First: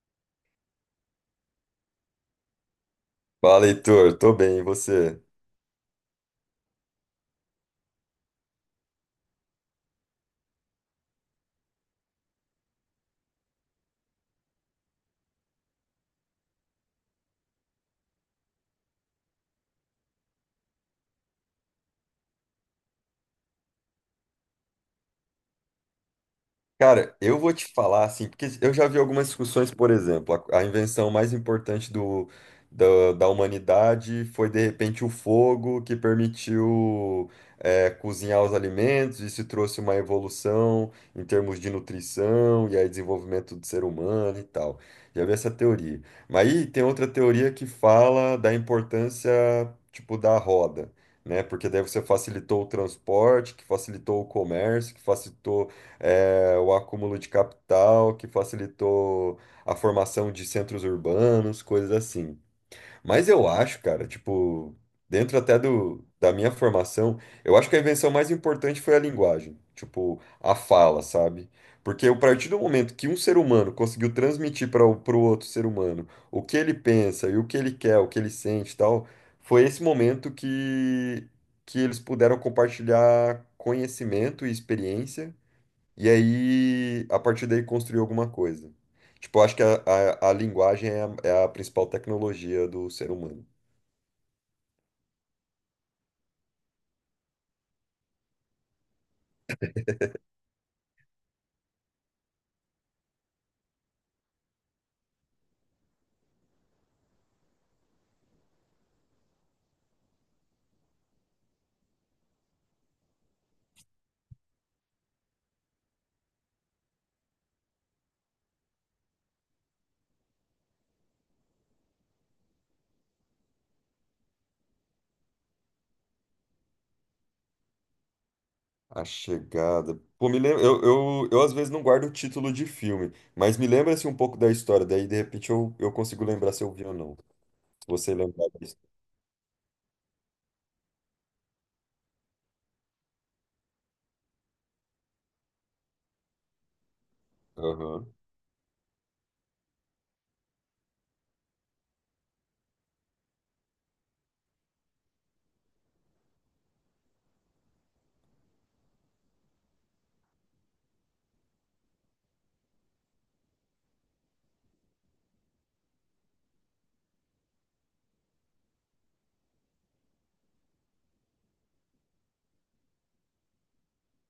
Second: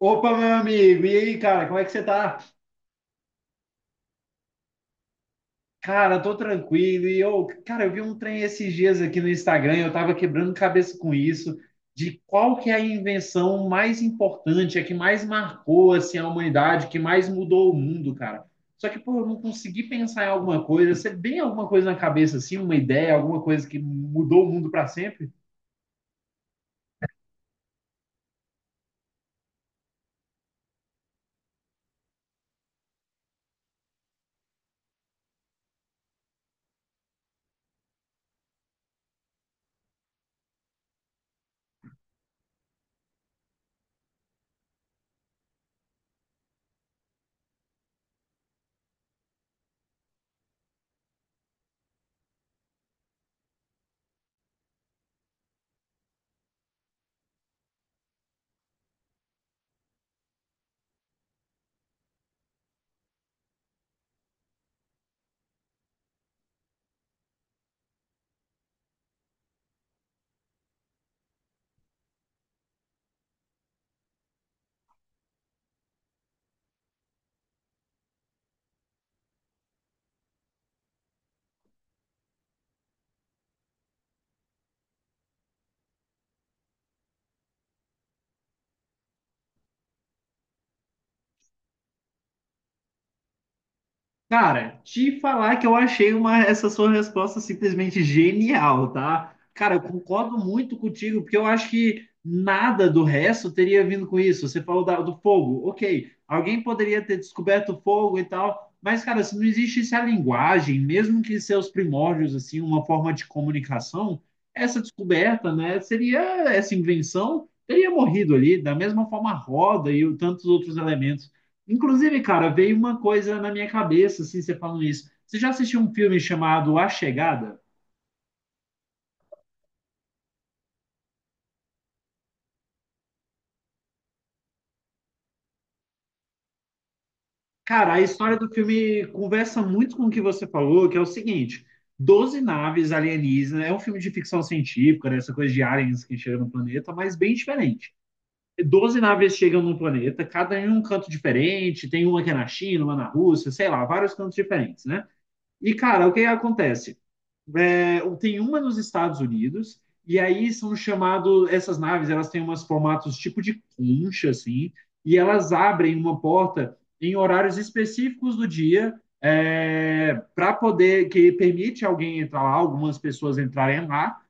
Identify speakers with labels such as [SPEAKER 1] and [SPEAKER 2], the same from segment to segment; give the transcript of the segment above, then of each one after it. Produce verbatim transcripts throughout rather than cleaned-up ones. [SPEAKER 1] Opa, meu amigo, e aí, cara, como é que você tá?
[SPEAKER 2] Fala, Heitor. Tô bem, e você?
[SPEAKER 1] Cara, tô tranquilo. E eu, cara, eu vi um trem esses dias aqui no Instagram, eu tava quebrando cabeça com isso, de qual que é a invenção mais importante, a que mais marcou assim a humanidade, que mais mudou o mundo, cara. Só que, pô, eu não consegui pensar em alguma coisa. Você tem alguma coisa na cabeça assim, uma ideia, alguma coisa que mudou o mundo pra sempre?
[SPEAKER 2] Cara, eu vou te falar assim, porque eu já vi algumas discussões, por exemplo, a, a invenção mais importante do, da da humanidade foi de repente o fogo que permitiu eh, cozinhar os alimentos, isso trouxe uma evolução em termos de nutrição e aí desenvolvimento do ser humano e tal. Já vi essa teoria. Mas aí tem outra teoria que fala da importância, tipo, da roda. Né? Porque daí você facilitou o transporte, que facilitou o comércio, que facilitou é, o acúmulo de capital que facilitou a formação de centros urbanos, coisas assim. Mas eu acho, cara, tipo, dentro até do, da minha formação, eu acho que a invenção mais importante foi a linguagem, tipo, a fala, sabe? Porque a partir do momento que um ser humano conseguiu transmitir para o pro outro ser humano o que ele pensa e o que ele quer, o que ele sente e tal, foi esse momento que, que eles puderam compartilhar conhecimento e experiência e aí, a partir daí, construir alguma coisa. Tipo, eu acho que a, a, a linguagem é a, é a principal tecnologia do ser humano.
[SPEAKER 1] Cara, te falar que eu achei uma, essa sua resposta simplesmente genial, tá? Cara, eu concordo muito contigo, porque eu acho que nada do resto teria vindo com isso. Você falou da- do fogo, ok. Alguém poderia ter descoberto o fogo e tal, mas, cara, se não existisse a linguagem, mesmo que seus primórdios, assim, uma forma de comunicação, essa descoberta, né, seria essa invenção, teria morrido ali, da mesma forma a roda e o- tantos outros elementos. Inclusive, cara, veio uma coisa na minha cabeça, assim, você falando isso. Você já assistiu um filme chamado A Chegada?
[SPEAKER 2] A chegada. Pô, me lembra. Eu, eu, eu às vezes não guardo o título de filme, mas me lembra assim, um pouco da história. Daí, de repente, eu, eu consigo lembrar se eu vi ou não. Se
[SPEAKER 1] Cara, a
[SPEAKER 2] você
[SPEAKER 1] história
[SPEAKER 2] lembrar
[SPEAKER 1] do
[SPEAKER 2] da história.
[SPEAKER 1] filme conversa muito com o que você falou, que é o seguinte: doze naves alienígenas, é um filme de ficção científica, né, essa coisa de aliens que chegam no planeta, mas bem diferente.
[SPEAKER 2] Aham.
[SPEAKER 1] Doze naves chegam no planeta, cada um em um canto diferente, tem uma que é na China, uma na Rússia, sei lá, vários cantos diferentes, né? E, cara, o que acontece? É, tem uma nos Estados Unidos, e aí são chamados, essas naves, elas têm umas formatos tipo de concha, assim, e elas abrem uma porta em horários específicos do dia, é, para poder, que permite alguém entrar lá, algumas pessoas entrarem lá.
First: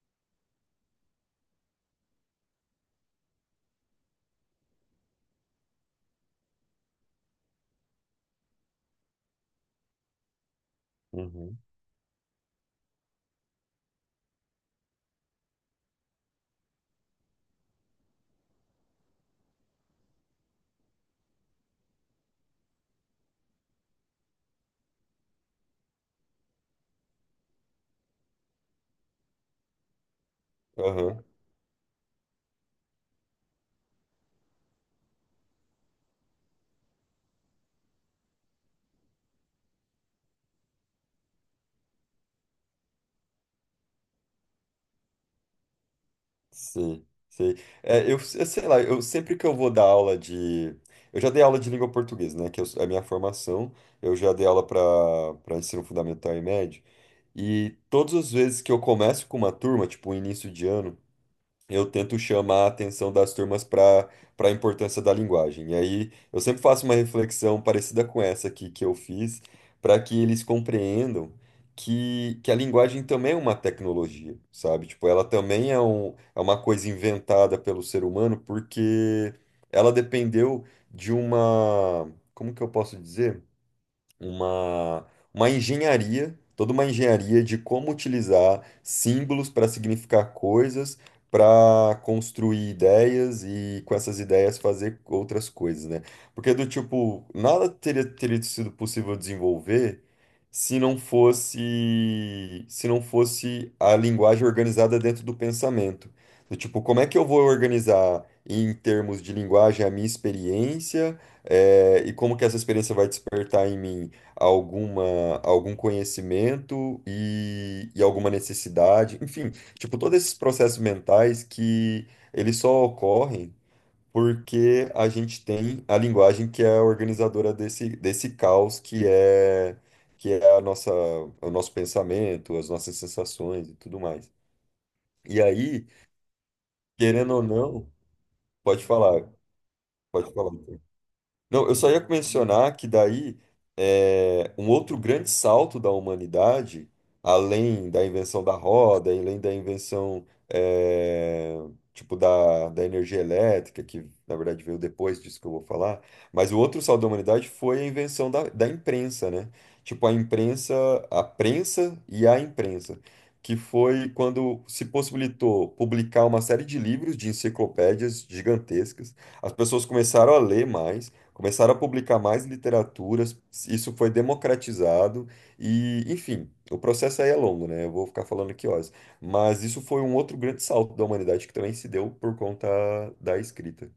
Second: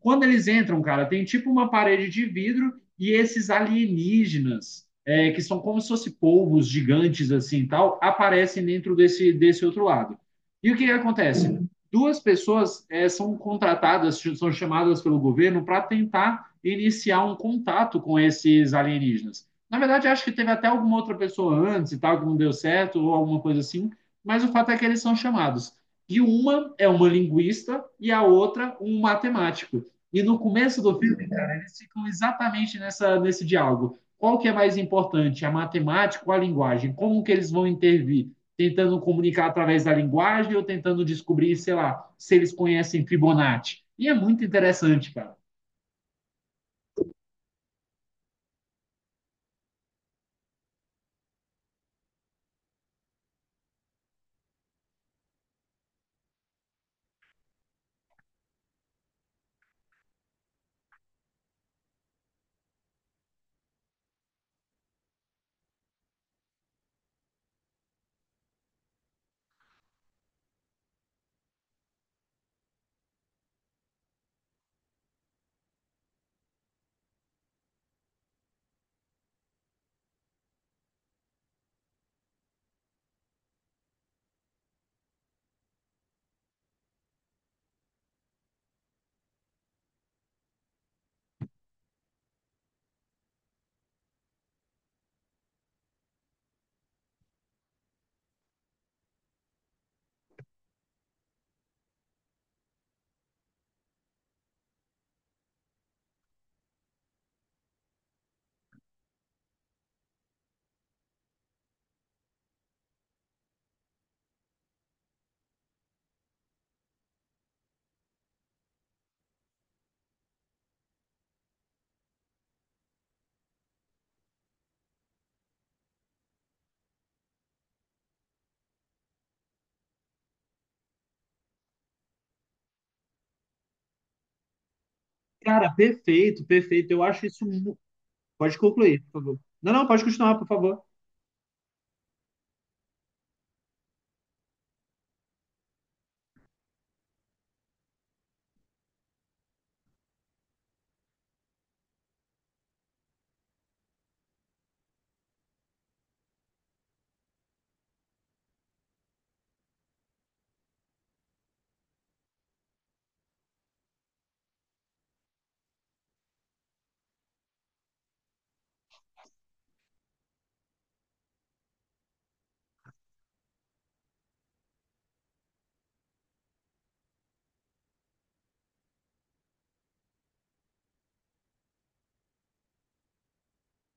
[SPEAKER 1] Quando eles entram, cara, tem tipo uma parede de vidro e esses alienígenas, é, que são como se fossem polvos gigantes, assim, tal, aparecem dentro desse, desse outro lado. E o que que
[SPEAKER 2] Uhum.
[SPEAKER 1] acontece? Duas pessoas é, são contratadas, são chamadas pelo governo para tentar iniciar um contato com esses alienígenas. Na verdade, acho que teve até alguma outra pessoa antes e tal, que não deu certo, ou alguma coisa assim, mas o fato é que eles são chamados. E uma é uma linguista e a outra um matemático. E no começo do
[SPEAKER 2] Aham.
[SPEAKER 1] filme, cara, eles ficam exatamente nessa, nesse diálogo. Qual que é mais importante, a matemática ou a linguagem? Como que eles vão intervir? Tentando comunicar através da linguagem ou tentando descobrir, sei lá, se eles conhecem Fibonacci. E é muito interessante, cara.
[SPEAKER 2] Sim, sim. É, eu, eu sei lá, eu sempre que eu vou dar aula de. Eu já dei aula de língua portuguesa, né? Que eu- é a minha formação. Eu já dei aula para para ensino fundamental e médio. E todas as vezes que eu começo com uma turma, tipo, início de ano, eu tento chamar a atenção das turmas para para a importância da linguagem. E aí eu sempre faço uma reflexão parecida com essa aqui que eu fiz, para que eles compreendam que, que a linguagem também é uma tecnologia, sabe? Tipo, ela também é, um, é uma coisa inventada pelo ser humano porque ela dependeu de uma, como que eu posso dizer? uma, uma engenharia, toda uma engenharia de como utilizar símbolos para significar coisas, para construir ideias e com essas ideias fazer outras coisas, né? Porque do tipo, nada teria, teria sido possível desenvolver se não fosse se não fosse a linguagem organizada dentro do pensamento. Do tipo, como é que eu vou organizar em termos de linguagem a minha experiência, eh, e como que essa experiência vai despertar em mim alguma, algum conhecimento e, e alguma necessidade. Enfim, tipo, todos esses processos mentais que eles só ocorrem porque a gente tem a linguagem que é a organizadora desse, desse caos que é, que é a nossa, o nosso pensamento, as nossas sensações e tudo mais. E
[SPEAKER 1] Cara,
[SPEAKER 2] aí,
[SPEAKER 1] perfeito, perfeito. Eu acho
[SPEAKER 2] querendo ou
[SPEAKER 1] isso. mu-
[SPEAKER 2] não,
[SPEAKER 1] Pode
[SPEAKER 2] pode
[SPEAKER 1] concluir, por
[SPEAKER 2] falar,
[SPEAKER 1] favor. Não, não, pode
[SPEAKER 2] pode
[SPEAKER 1] continuar, por
[SPEAKER 2] falar. Então.
[SPEAKER 1] favor.
[SPEAKER 2] Não, eu só ia mencionar que daí é, um outro grande salto da humanidade, além da invenção da roda, além da invenção é, tipo da, da energia elétrica, que na verdade veio depois disso que eu vou falar, mas o outro salto da humanidade foi a invenção da, da imprensa, né? Tipo a imprensa, a prensa e a imprensa, que foi quando se possibilitou publicar uma série de livros, de enciclopédias gigantescas. As pessoas começaram a ler mais. Começaram a publicar mais literaturas, isso foi democratizado e, enfim, o processo aí é longo, né? Eu vou ficar falando aqui horas. Mas isso foi um outro grande salto da humanidade que também se deu por conta da escrita.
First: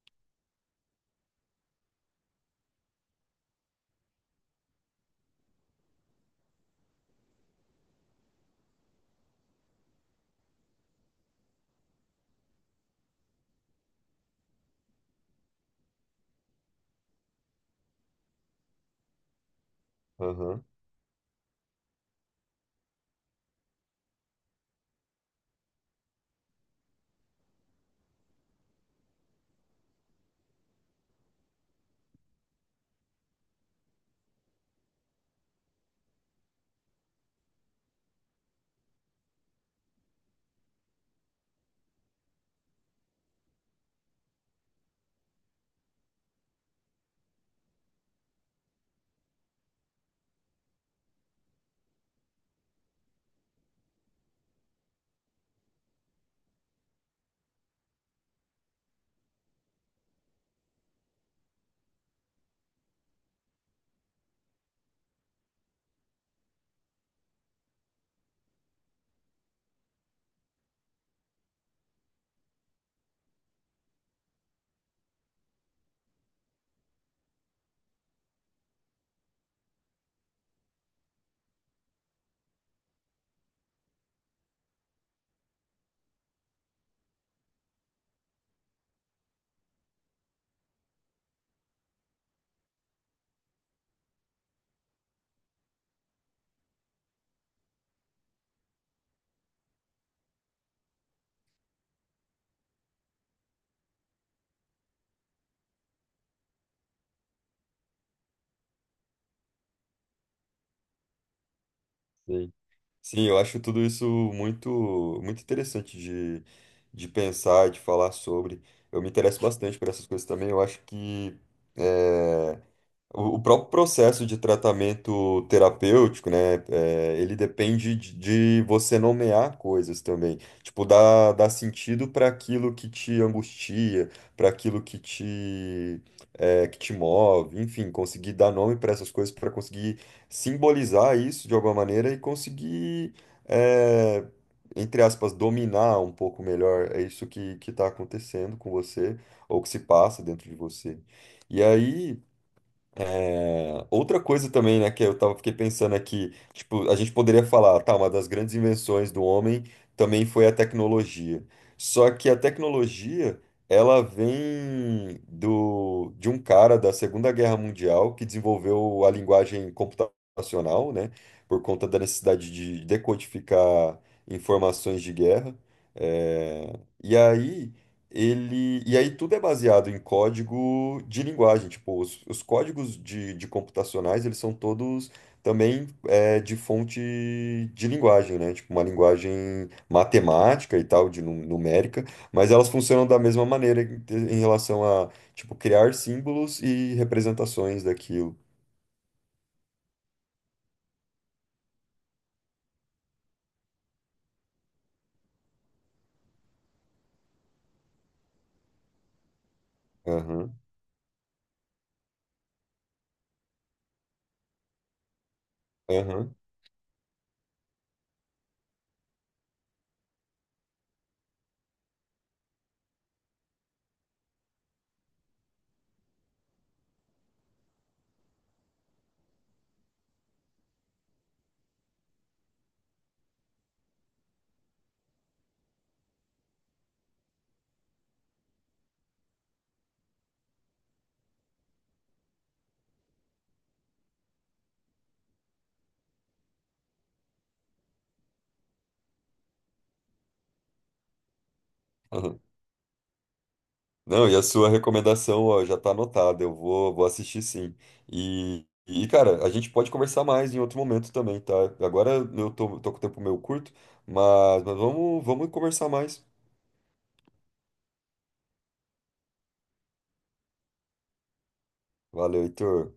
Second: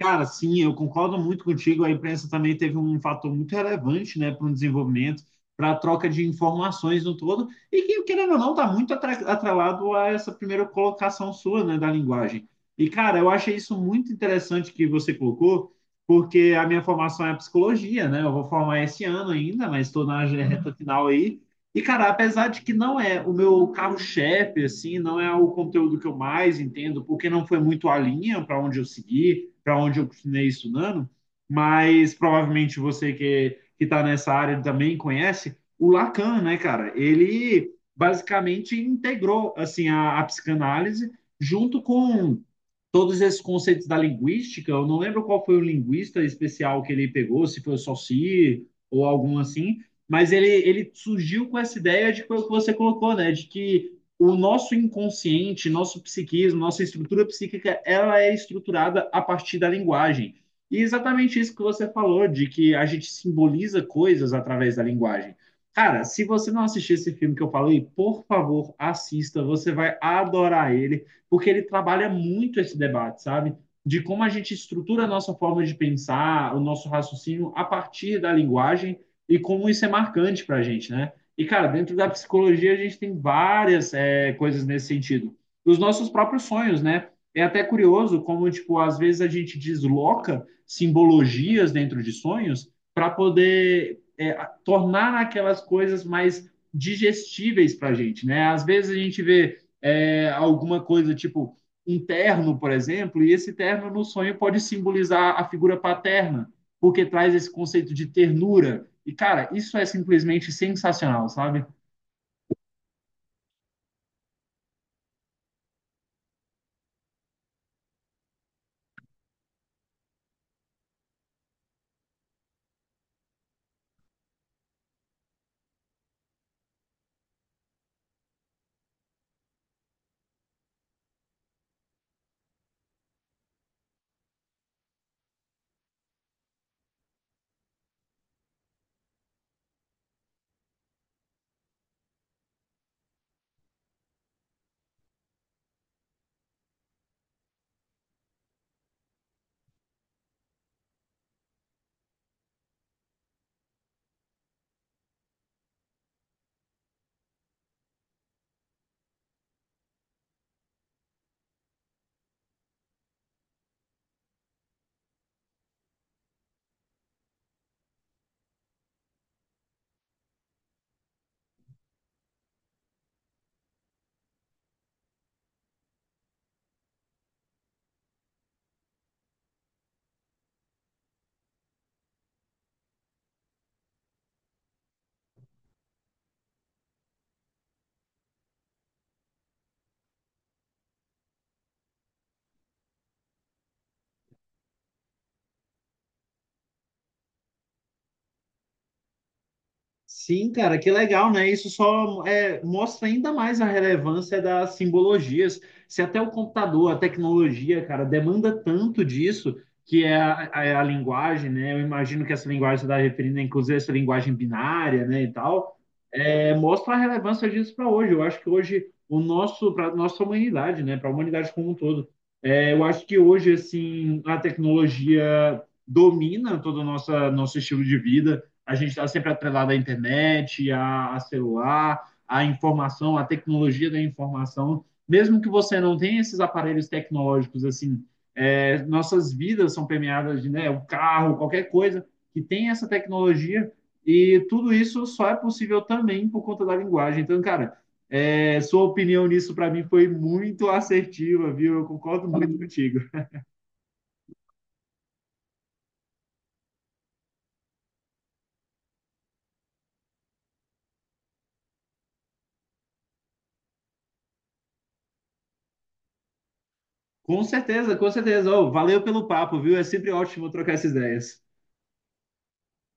[SPEAKER 1] Cara, sim, eu concordo muito contigo. A imprensa também teve um fator muito relevante, né, para o desenvolvimento, para a troca de informações no todo, e que, querendo ou não, está muito atra- atrelado a essa primeira colocação sua, né, da linguagem. E, cara, eu achei isso muito interessante que você colocou, porque a minha formação é psicologia, né? Eu vou formar esse ano ainda, mas estou na
[SPEAKER 2] Aham,
[SPEAKER 1] reta final aí. E, cara, apesar de que não é o meu carro-chefe, assim, não é o conteúdo que eu mais entendo, porque não foi muito a linha para onde eu segui para onde eu continuei estudando, mas provavelmente você que está nessa área também conhece o Lacan, né, cara? Ele basicamente integrou assim a, a psicanálise junto com todos esses conceitos da linguística. Eu não lembro qual foi o linguista especial que ele pegou, se foi o Saussure ou algum assim, mas ele, ele surgiu com essa ideia de que você colocou, né? De que o nosso inconsciente, nosso psiquismo, nossa estrutura psíquica, ela é estruturada a partir da linguagem. E exatamente isso que você falou, de que a gente simboliza coisas através da linguagem. Cara, se você não assistir esse filme que eu falei, por favor, assista, você vai adorar ele, porque ele trabalha muito esse debate, sabe? De como a gente estrutura a nossa forma de pensar, o nosso raciocínio a partir da linguagem e como isso é marcante para gente, né? E, cara, dentro da psicologia a gente tem várias é, coisas nesse sentido. Os nossos próprios sonhos, né? É até curioso como, tipo, às vezes a gente desloca simbologias dentro de sonhos para poder é, tornar aquelas coisas mais digestíveis para a gente, né? Às vezes a gente vê é, alguma coisa tipo um terno, por exemplo, e esse terno no sonho pode simbolizar a figura paterna porque traz esse conceito de ternura. E, cara, isso é simplesmente sensacional, sabe?
[SPEAKER 2] sim. Sim, eu acho tudo isso muito, muito interessante de, de pensar, de falar sobre. Eu me interesso bastante por essas coisas também. Eu acho que eh, O o próprio processo de tratamento terapêutico, né, é, ele depende de, de você nomear coisas também. Tipo, dar, dar sentido para aquilo que te angustia, para aquilo que te, é, que te move, enfim, conseguir dar nome para essas coisas, para conseguir simbolizar isso de alguma maneira e conseguir, é, entre aspas, dominar um pouco melhor é isso que, que está acontecendo com você ou que se passa dentro de você. E aí. É, outra coisa também, né, que eu tava, fiquei pensando aqui, tipo, a gente poderia falar, tá, uma das grandes invenções do homem também foi a tecnologia. Só que a tecnologia, ela vem do, de um cara da Segunda Guerra Mundial que desenvolveu a linguagem computacional, né, por conta da necessidade de decodificar informações de guerra. É, e aí ele, e aí tudo é baseado em código de linguagem, tipo, os, os códigos de, de computacionais, eles são todos também é, de fonte de linguagem, né? Tipo, uma linguagem matemática e tal, de nu- numérica, mas elas funcionam da mesma maneira em, em relação a, tipo, criar símbolos e representações daquilo.
[SPEAKER 1] Sim, cara, que legal, né? Isso só é, mostra ainda mais a relevância das simbologias. Se até o computador, a tecnologia, cara, demanda tanto disso, que é a,
[SPEAKER 2] Aham,
[SPEAKER 1] a, é a linguagem, né? Eu imagino que essa linguagem você está referindo, inclusive, essa linguagem binária, né, e tal,
[SPEAKER 2] aham,
[SPEAKER 1] é, mostra a relevância disso para hoje. Eu acho que hoje o nosso, para nossa humanidade, né, para a humanidade como um todo, é, eu acho que hoje, assim, a tecnologia domina todo o nosso, nosso estilo de vida, a gente está sempre atrelado à internet, a, a celular, à informação, à tecnologia da informação. Mesmo que você não tenha esses aparelhos tecnológicos, assim, é, nossas vidas são permeadas de, né, o carro, qualquer coisa que tem essa tecnologia, e tudo isso só é possível também por conta da linguagem. Então, cara, é, sua opinião nisso para mim foi muito assertiva, viu? Eu concordo
[SPEAKER 2] aham.
[SPEAKER 1] muito contigo.
[SPEAKER 2] Não, e a sua recomendação, ó, já tá anotada. Eu vou, vou assistir sim. E, e, cara, a gente pode conversar mais em outro momento também, tá? Agora eu tô, tô com o tempo meio curto, mas, mas vamos, vamos conversar mais.
[SPEAKER 1] Com certeza, com certeza. Oh, valeu pelo papo, viu? É sempre ótimo trocar essas ideias.
[SPEAKER 2] Valeu, Heitor.